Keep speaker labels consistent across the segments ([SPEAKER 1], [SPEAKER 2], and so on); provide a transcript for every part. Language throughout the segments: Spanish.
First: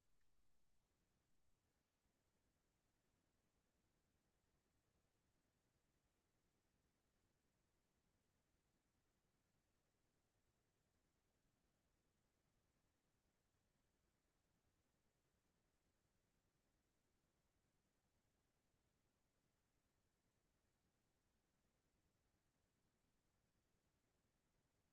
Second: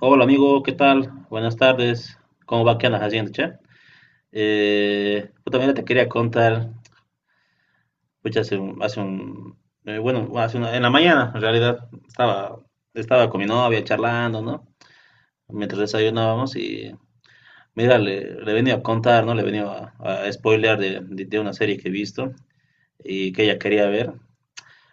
[SPEAKER 1] Hola amigo, ¿qué tal? Buenas tardes. ¿Cómo va? ¿Qué andas haciendo, che? Yo también te quería contar, pucha, hace un bueno, en la mañana, en realidad, estaba con mi novia charlando, ¿no? Mientras desayunábamos y, mira, le venía a contar, ¿no? Le venía a spoilear de una serie que he visto y que ella quería ver.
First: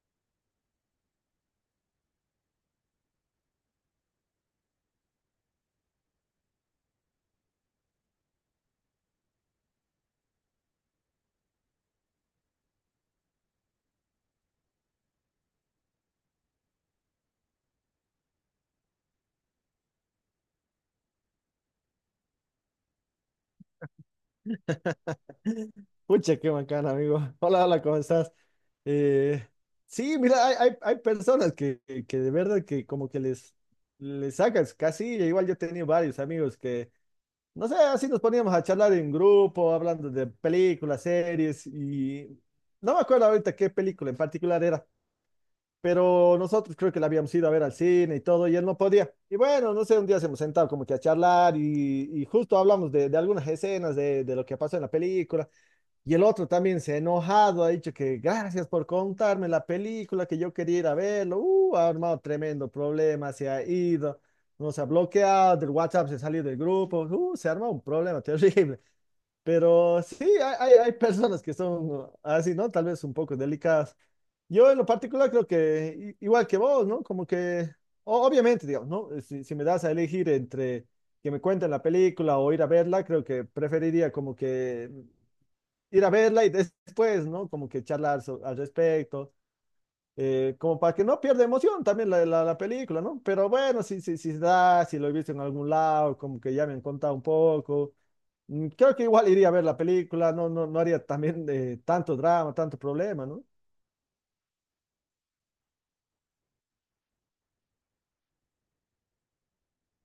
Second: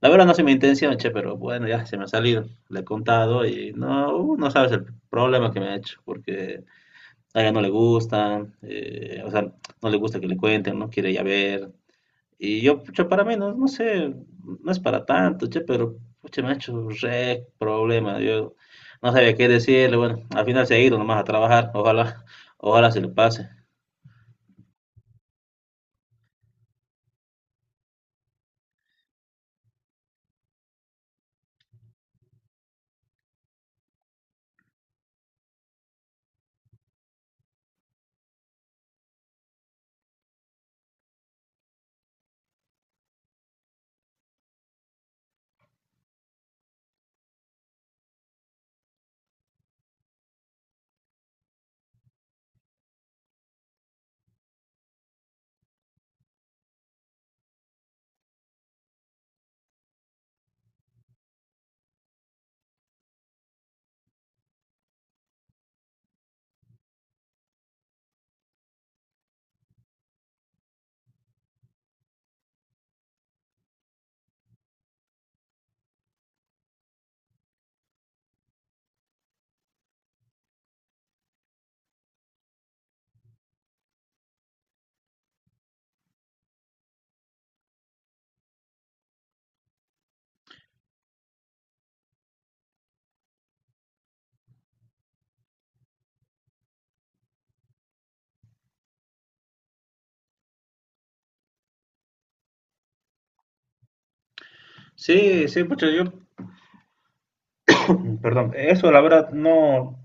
[SPEAKER 1] La verdad no se me intención, che, pero bueno, ya se me ha salido. Le he contado y no, no sabes el problema que me ha hecho, porque a ella no le gusta, o sea, no le gusta que le cuenten, no quiere ya ver. Y yo, pucha, para mí, no, no sé, no es para tanto, che, pero, pucha, me ha hecho re problema. Yo no sabía qué decirle, bueno, al final se ha ido nomás a trabajar, ojalá, ojalá se le pase.
[SPEAKER 2] Pucha, qué bacán, amigo. Hola, hola, ¿cómo estás? Eh, sí, mira, hay personas que de verdad que como que les sacas casi. Igual yo he tenido varios amigos que, no sé, así nos poníamos a charlar en grupo, hablando de películas, series, y no me acuerdo ahorita qué película en particular era, pero nosotros creo que la habíamos ido a ver al cine y todo, y él no podía. Y bueno, no sé, un día se hemos sentado como que a charlar y justo hablamos de algunas escenas de lo que pasó en la película. Y el otro también se ha enojado, ha dicho que gracias por contarme la película que yo quería ir a verlo. Ha armado tremendo problema, se ha ido, nos ha bloqueado, del WhatsApp se ha salido del grupo. Se ha armado un problema terrible. Pero sí, hay personas que son así, ¿no? Tal vez un poco delicadas. Yo en lo particular creo que igual que vos, ¿no? Como que obviamente, digamos, ¿no? Si, si me das a elegir entre que me cuenten la película o ir a verla, creo que preferiría como que ir a verla y después, ¿no? Como que charlar al respecto, como para que no pierda emoción también la película, ¿no? Pero bueno, si se da, si lo he visto en algún lado, como que ya me han contado un poco. Mm, creo que igual iría a ver la película. No haría también tanto drama, tanto problema, ¿no?
[SPEAKER 1] Sí, sí, pucha, yo, perdón, eso la verdad no,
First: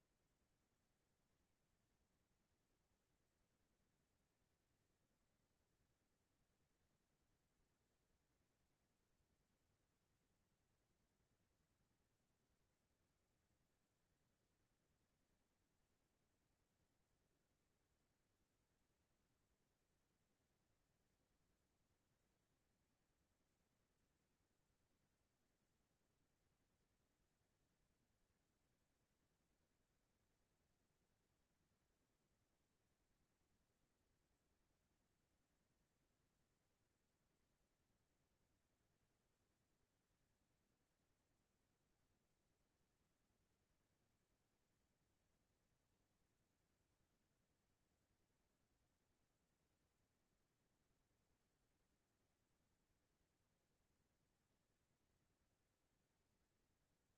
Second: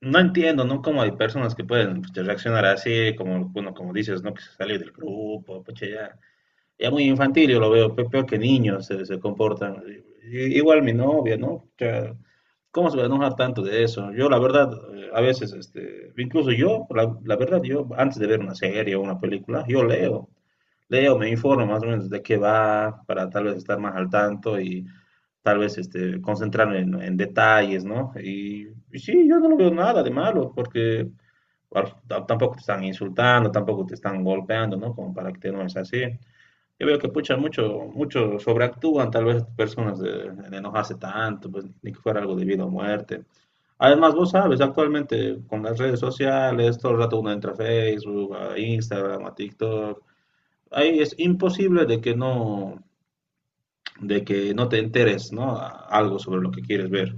[SPEAKER 1] no entiendo, ¿no? Cómo hay personas que pueden pucha, reaccionar así, como, bueno, como dices, ¿no? Que se salió del grupo, pucha, ya. Ya muy infantil, yo lo veo, peor que niños se comportan. Igual mi novia, ¿no? O sea, ¿cómo se va a enojar tanto de eso? Yo, la verdad, a veces, este, incluso yo, la verdad, yo, antes de ver una serie o una película, yo leo, leo, me informo más o menos de qué va, para tal vez estar más al tanto y tal vez, este, concentrarme en detalles, ¿no? Y sí, yo no lo veo nada de malo, porque bueno, tampoco te están insultando, tampoco te están golpeando, ¿no? Como para que te enojes así. Yo veo que pucha, mucho, mucho sobreactúan, tal vez personas de no hace tanto, pues ni que fuera algo de vida o muerte. Además, vos sabes, actualmente con las redes sociales, todo el rato uno entra a Facebook, a Instagram, a TikTok. Ahí es imposible de que no te enteres, ¿no? Algo sobre lo que quieres ver.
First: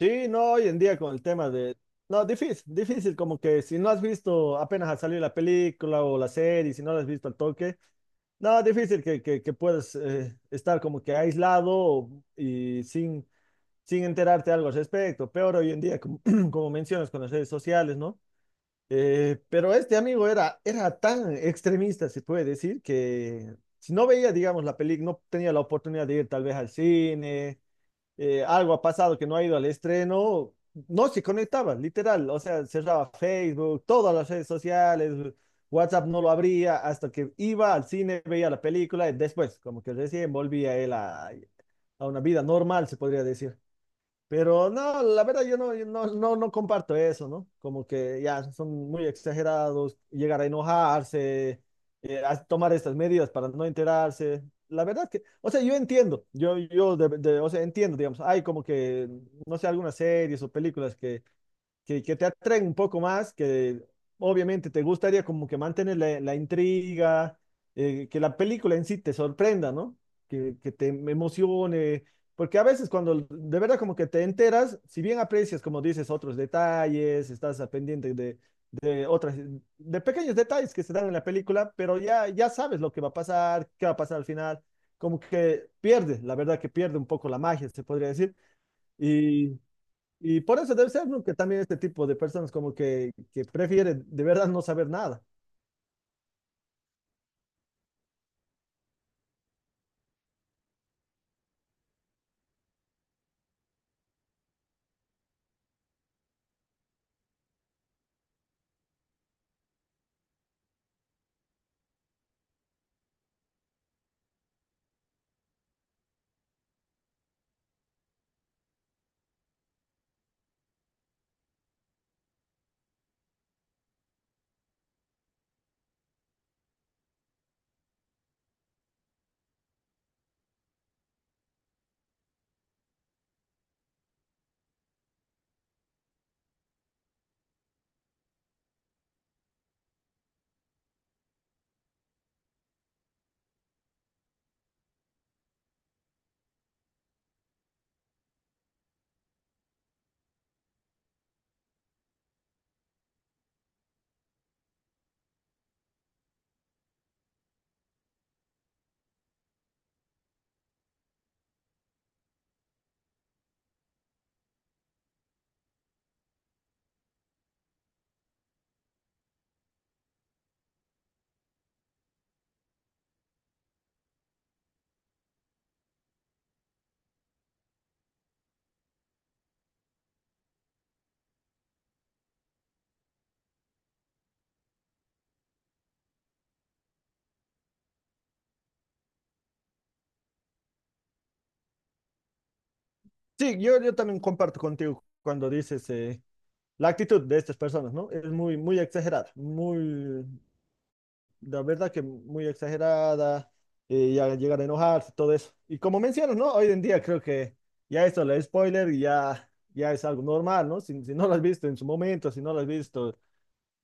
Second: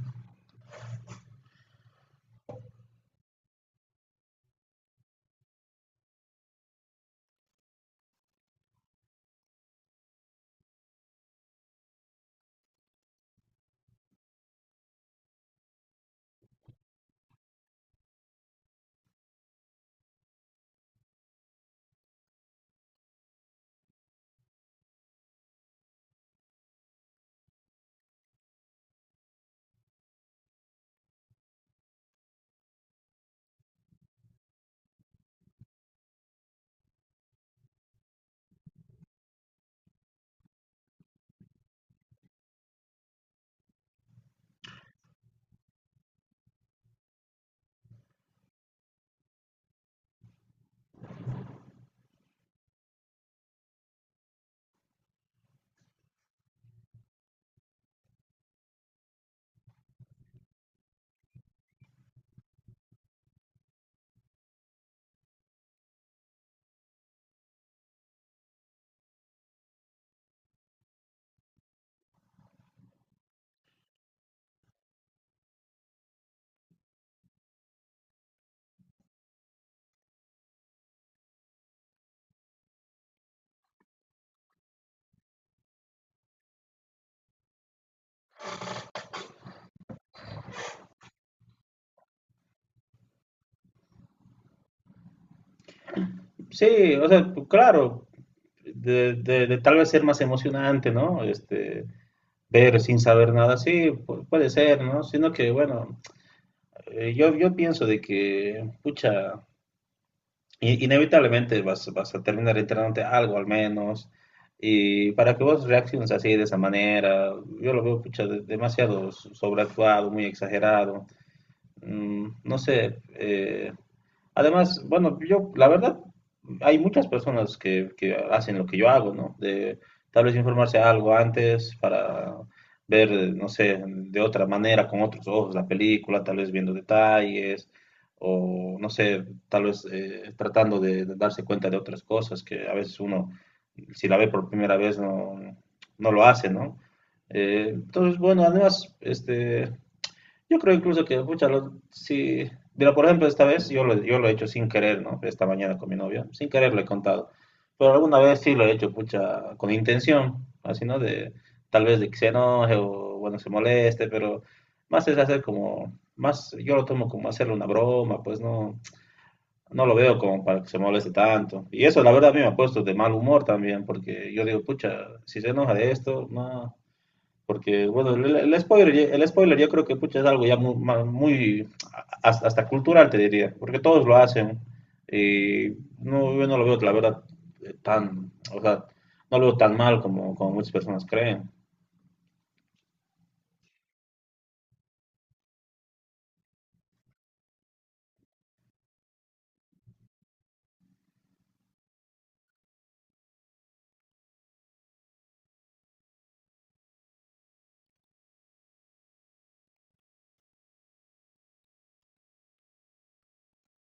[SPEAKER 2] Sí, no, hoy en día con el tema de... No, difícil, como que si no has visto apenas ha salido la película o la serie, si no la has visto al toque, no, difícil que puedas estar como que aislado y sin enterarte algo al respecto. Peor hoy en día, como, como mencionas con las redes sociales, ¿no? Pero este amigo era tan extremista, se puede decir, que si no veía, digamos, la película, no tenía la oportunidad de ir tal vez al cine. Algo ha pasado que no ha ido al estreno, no se conectaba, literal, o sea, cerraba Facebook, todas las redes sociales, WhatsApp no lo abría, hasta que iba al cine, veía la película y después, como que recién volvía él a una vida normal, se podría decir. Pero no, la verdad yo no, yo no, no, no comparto eso, ¿no? Como que ya son muy exagerados, llegar a enojarse, a tomar estas medidas para no enterarse. La verdad que, o sea, yo entiendo, o sea, entiendo, digamos, hay como que, no sé, algunas series o películas que te atraen un poco más, que obviamente te gustaría como que mantener la intriga, que la película en sí te sorprenda, ¿no? Que te emocione, porque a veces cuando de verdad como que te enteras, si bien aprecias, como dices, otros detalles, estás a pendiente de otras, de pequeños detalles que se dan en la película, pero ya, ya sabes lo que va a pasar, qué va a pasar al final, como que pierde, la verdad que pierde un poco la magia, se podría decir, y y por eso debe ser, ¿no? Que también este tipo de personas como que prefieren de verdad no saber nada.
[SPEAKER 1] Sí, o sea, pues, claro, de tal vez ser más emocionante, ¿no? Este, ver sin saber nada, sí, puede ser, ¿no? Sino que, bueno. Yo, yo pienso de que, pucha, inevitablemente vas, vas a terminar enterándote algo al menos. Y para que vos reacciones así de esa manera, yo lo veo, pucha, demasiado sobreactuado, muy exagerado. Mm, no sé, además, bueno, yo, la verdad, hay muchas personas que hacen lo que yo hago, ¿no? De tal vez informarse algo antes para ver, no sé, de otra manera, con otros ojos la película, tal vez viendo detalles, o no sé, tal vez tratando de darse cuenta de otras cosas que a veces uno, si la ve por primera vez, no, no lo hace, ¿no? Entonces, bueno, además, este, yo creo incluso que, pucha, lo- sí. Mira, por ejemplo, esta vez yo lo he hecho sin querer, ¿no? Esta mañana con mi novia, sin querer lo he contado. Pero alguna vez sí lo he hecho, pucha, con intención, así, ¿no? De, tal vez de que se enoje o, bueno, se moleste, pero más es hacer como, más, yo lo tomo como hacerle una broma, pues no, no lo veo como para que se moleste tanto. Y eso, la verdad, a mí me ha puesto de mal humor también, porque yo digo, pucha, si se enoja de esto, no. Porque, bueno, el spoiler, ya- el spoiler yo creo que pucha, es algo ya muy, muy hasta, hasta cultural, te diría, porque todos lo hacen. Y no, yo no lo veo, la verdad, tan, o sea, no lo veo tan mal como, como muchas personas creen.
[SPEAKER 2] Sí, yo también comparto contigo cuando dices la actitud de estas personas, ¿no? Es muy exagerada, muy, la verdad que muy exagerada, ya llegar a enojarse, todo eso. Y como mencionas, ¿no? Hoy en día creo que ya esto, el spoiler, ya es algo normal, ¿no? Si, si no lo has visto en su momento, si no lo has visto.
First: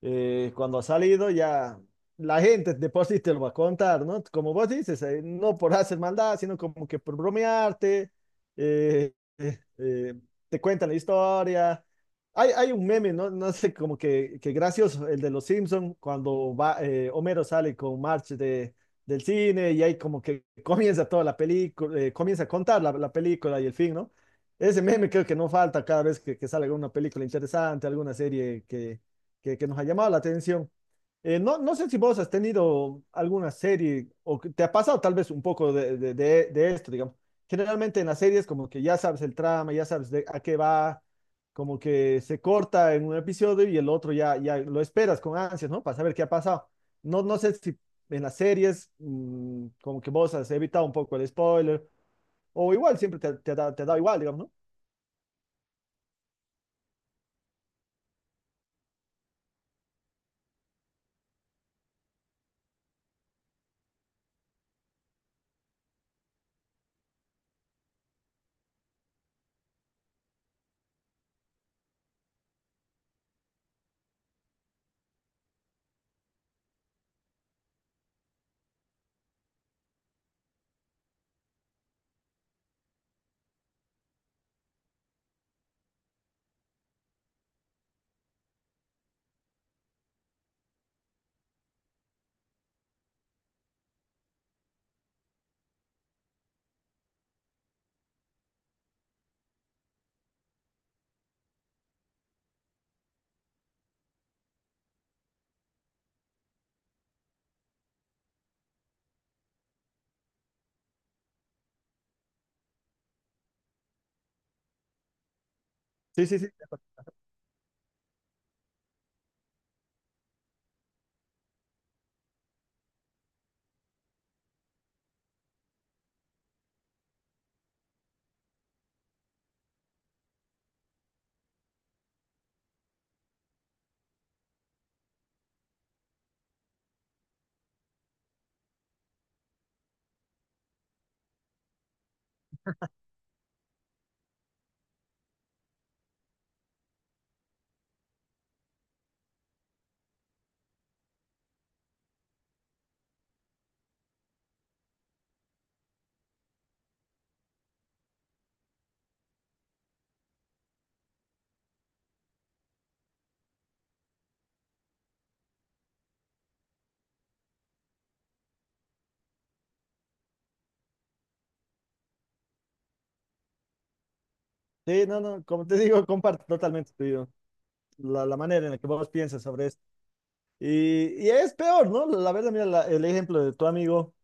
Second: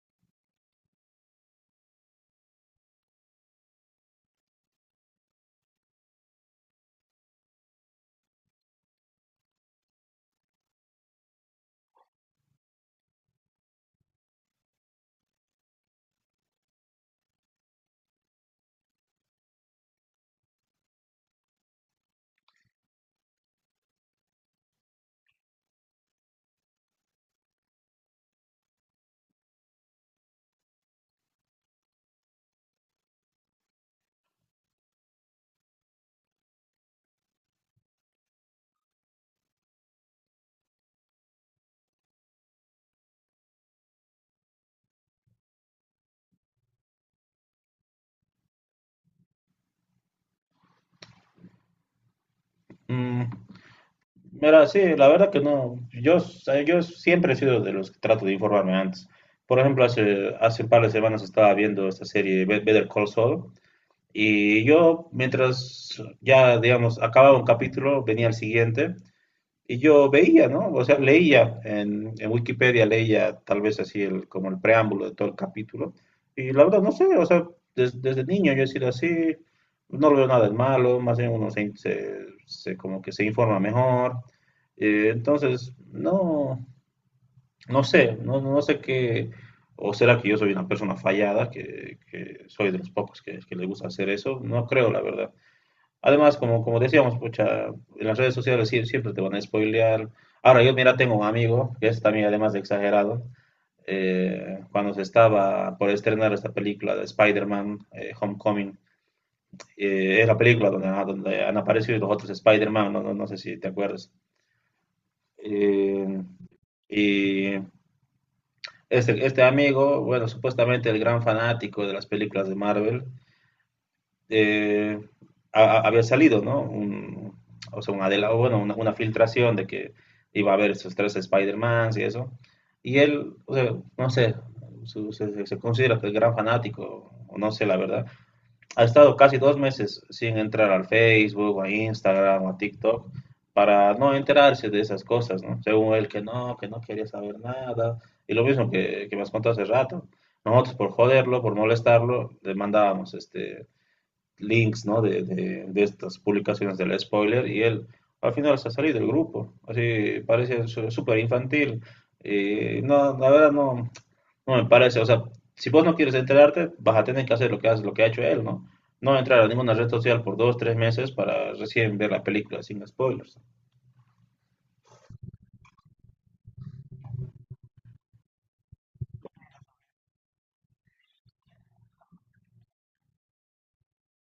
[SPEAKER 2] Cuando ha salido ya la gente después sí te lo va a contar, ¿no? Como vos dices, no por hacer maldad, sino como que por bromearte, eh, eh, eh, te cuentan la historia. Hay un meme, ¿no? No sé, como que gracioso, el de los Simpson cuando va, Homero sale con March del cine y ahí como que comienza toda la película, comienza a contar la película y el fin, ¿no? Ese meme creo que no falta cada vez que sale alguna película interesante, alguna serie que nos ha llamado la atención. No sé si vos has tenido alguna serie o que te ha pasado tal vez un poco de esto, digamos. Generalmente en las series como que ya sabes el trama, ya sabes de a qué va, como que se corta en un episodio y el otro ya, ya lo esperas con ansias, ¿no? Para saber qué ha pasado. No sé si en las series como que vos has evitado un poco el spoiler o igual siempre
[SPEAKER 1] Mm,
[SPEAKER 2] te ha dado igual, digamos, ¿no?
[SPEAKER 1] mira, sí, la verdad que no. Yo, yo siempre he sido de los que trato de informarme antes. Por ejemplo, hace, hace un par de semanas estaba viendo esta serie Better Call Saul. Y yo, mientras ya, digamos, acababa un capítulo, venía el siguiente. Y yo veía, ¿no? O sea, leía en Wikipedia, leía tal vez así el, como el preámbulo de todo el capítulo. Y la verdad, no sé, o sea, desde niño yo he sido así, no lo veo nada de malo, más bien uno se, se como que se informa mejor. Entonces, no, no sé, no, no sé qué, o será que yo soy una persona fallada, que soy de los pocos que le gusta hacer eso, no creo, la verdad. Además, como, como decíamos, pucha, en las redes sociales siempre te van a spoilear. Ahora, yo, mira, tengo un amigo, que es también además de exagerado, cuando se estaba por estrenar esta película de Spider-Man Homecoming, es la película donde, ah, donde han aparecido los otros Spider-Man, no, no sé si te acuerdas. Eh,
[SPEAKER 2] Sí, sí, sí.
[SPEAKER 1] y este, este amigo, bueno, supuestamente el gran fanático de las películas de Marvel, eh, había salido, ¿no? Un- o sea, una, de la- bueno, una filtración de que iba a haber esos tres Spider-Mans y eso. Y él, o sea, no sé, su- se considera que es gran fanático, o no sé la verdad. Ha estado casi 2 meses sin entrar al Facebook, a Instagram, o a TikTok, para no enterarse de esas cosas, ¿no? Según él, que no quería saber nada. Y lo mismo que me has contado hace rato. Nosotros por joderlo, por molestarlo, le mandábamos este, links, ¿no? De estas publicaciones del spoiler y él al final se ha salido del grupo. Así parece súper infantil. Y no, la verdad no, no me parece. O sea, si vos no quieres enterarte, vas a tener que hacer lo que hace, lo que ha hecho él, ¿no? No entrar a ninguna red social por 2, 3 meses para recién ver la película sin spoilers.
[SPEAKER 2] Sí, no, no, como te digo, comparto totalmente tu idea. La manera en la que vos piensas sobre y es peor, ¿no? La verdad, mira el ejemplo de tu amigo,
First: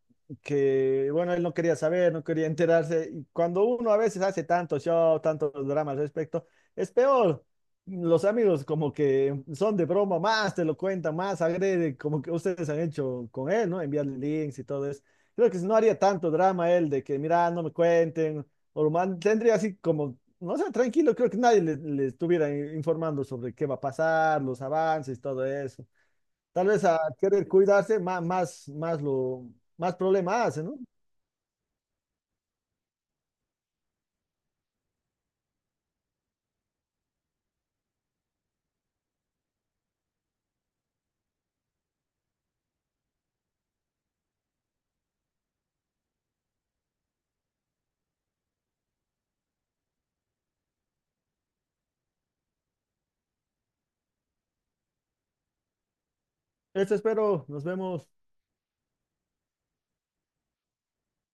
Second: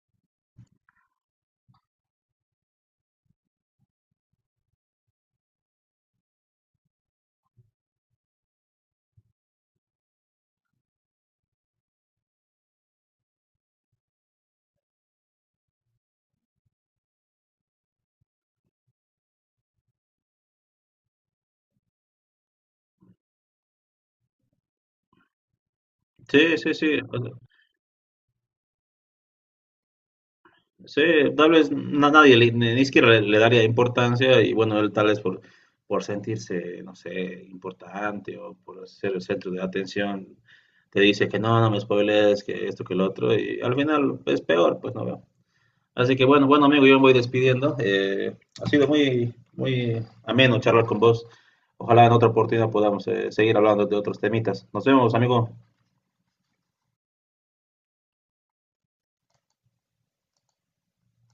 [SPEAKER 2] que bueno, él no quería saber, no quería enterarse. Y cuando uno a veces hace tanto show, tantos dramas al respecto, es peor. Los amigos como que son de broma, más te lo cuentan, más agrede, como que ustedes han hecho con él, ¿no? Enviarle links y todo eso. Creo que si no haría tanto drama él de que, mira, no me cuenten, o lo tendría así como, no sé, tranquilo, creo que nadie le estuviera informando sobre qué va a pasar, los avances, todo eso.
[SPEAKER 1] Sí,
[SPEAKER 2] Tal
[SPEAKER 1] sí,
[SPEAKER 2] vez a
[SPEAKER 1] sí.
[SPEAKER 2] querer cuidarse, más más problema hace, ¿no?
[SPEAKER 1] Sí, tal vez nadie, le- ni ni siquiera le, le daría importancia y bueno, él tal vez por sentirse, no sé, importante o por ser el centro de atención, te dice que no, no me spoilees, que esto, que lo otro y al final es peor, pues no veo. Así que bueno, bueno amigo, yo me voy despidiendo. Ha sido muy, muy ameno charlar con vos. Ojalá en otra oportunidad podamos seguir hablando de otros temitas. Nos vemos, amigo.
[SPEAKER 2] Eso espero. Nos vemos.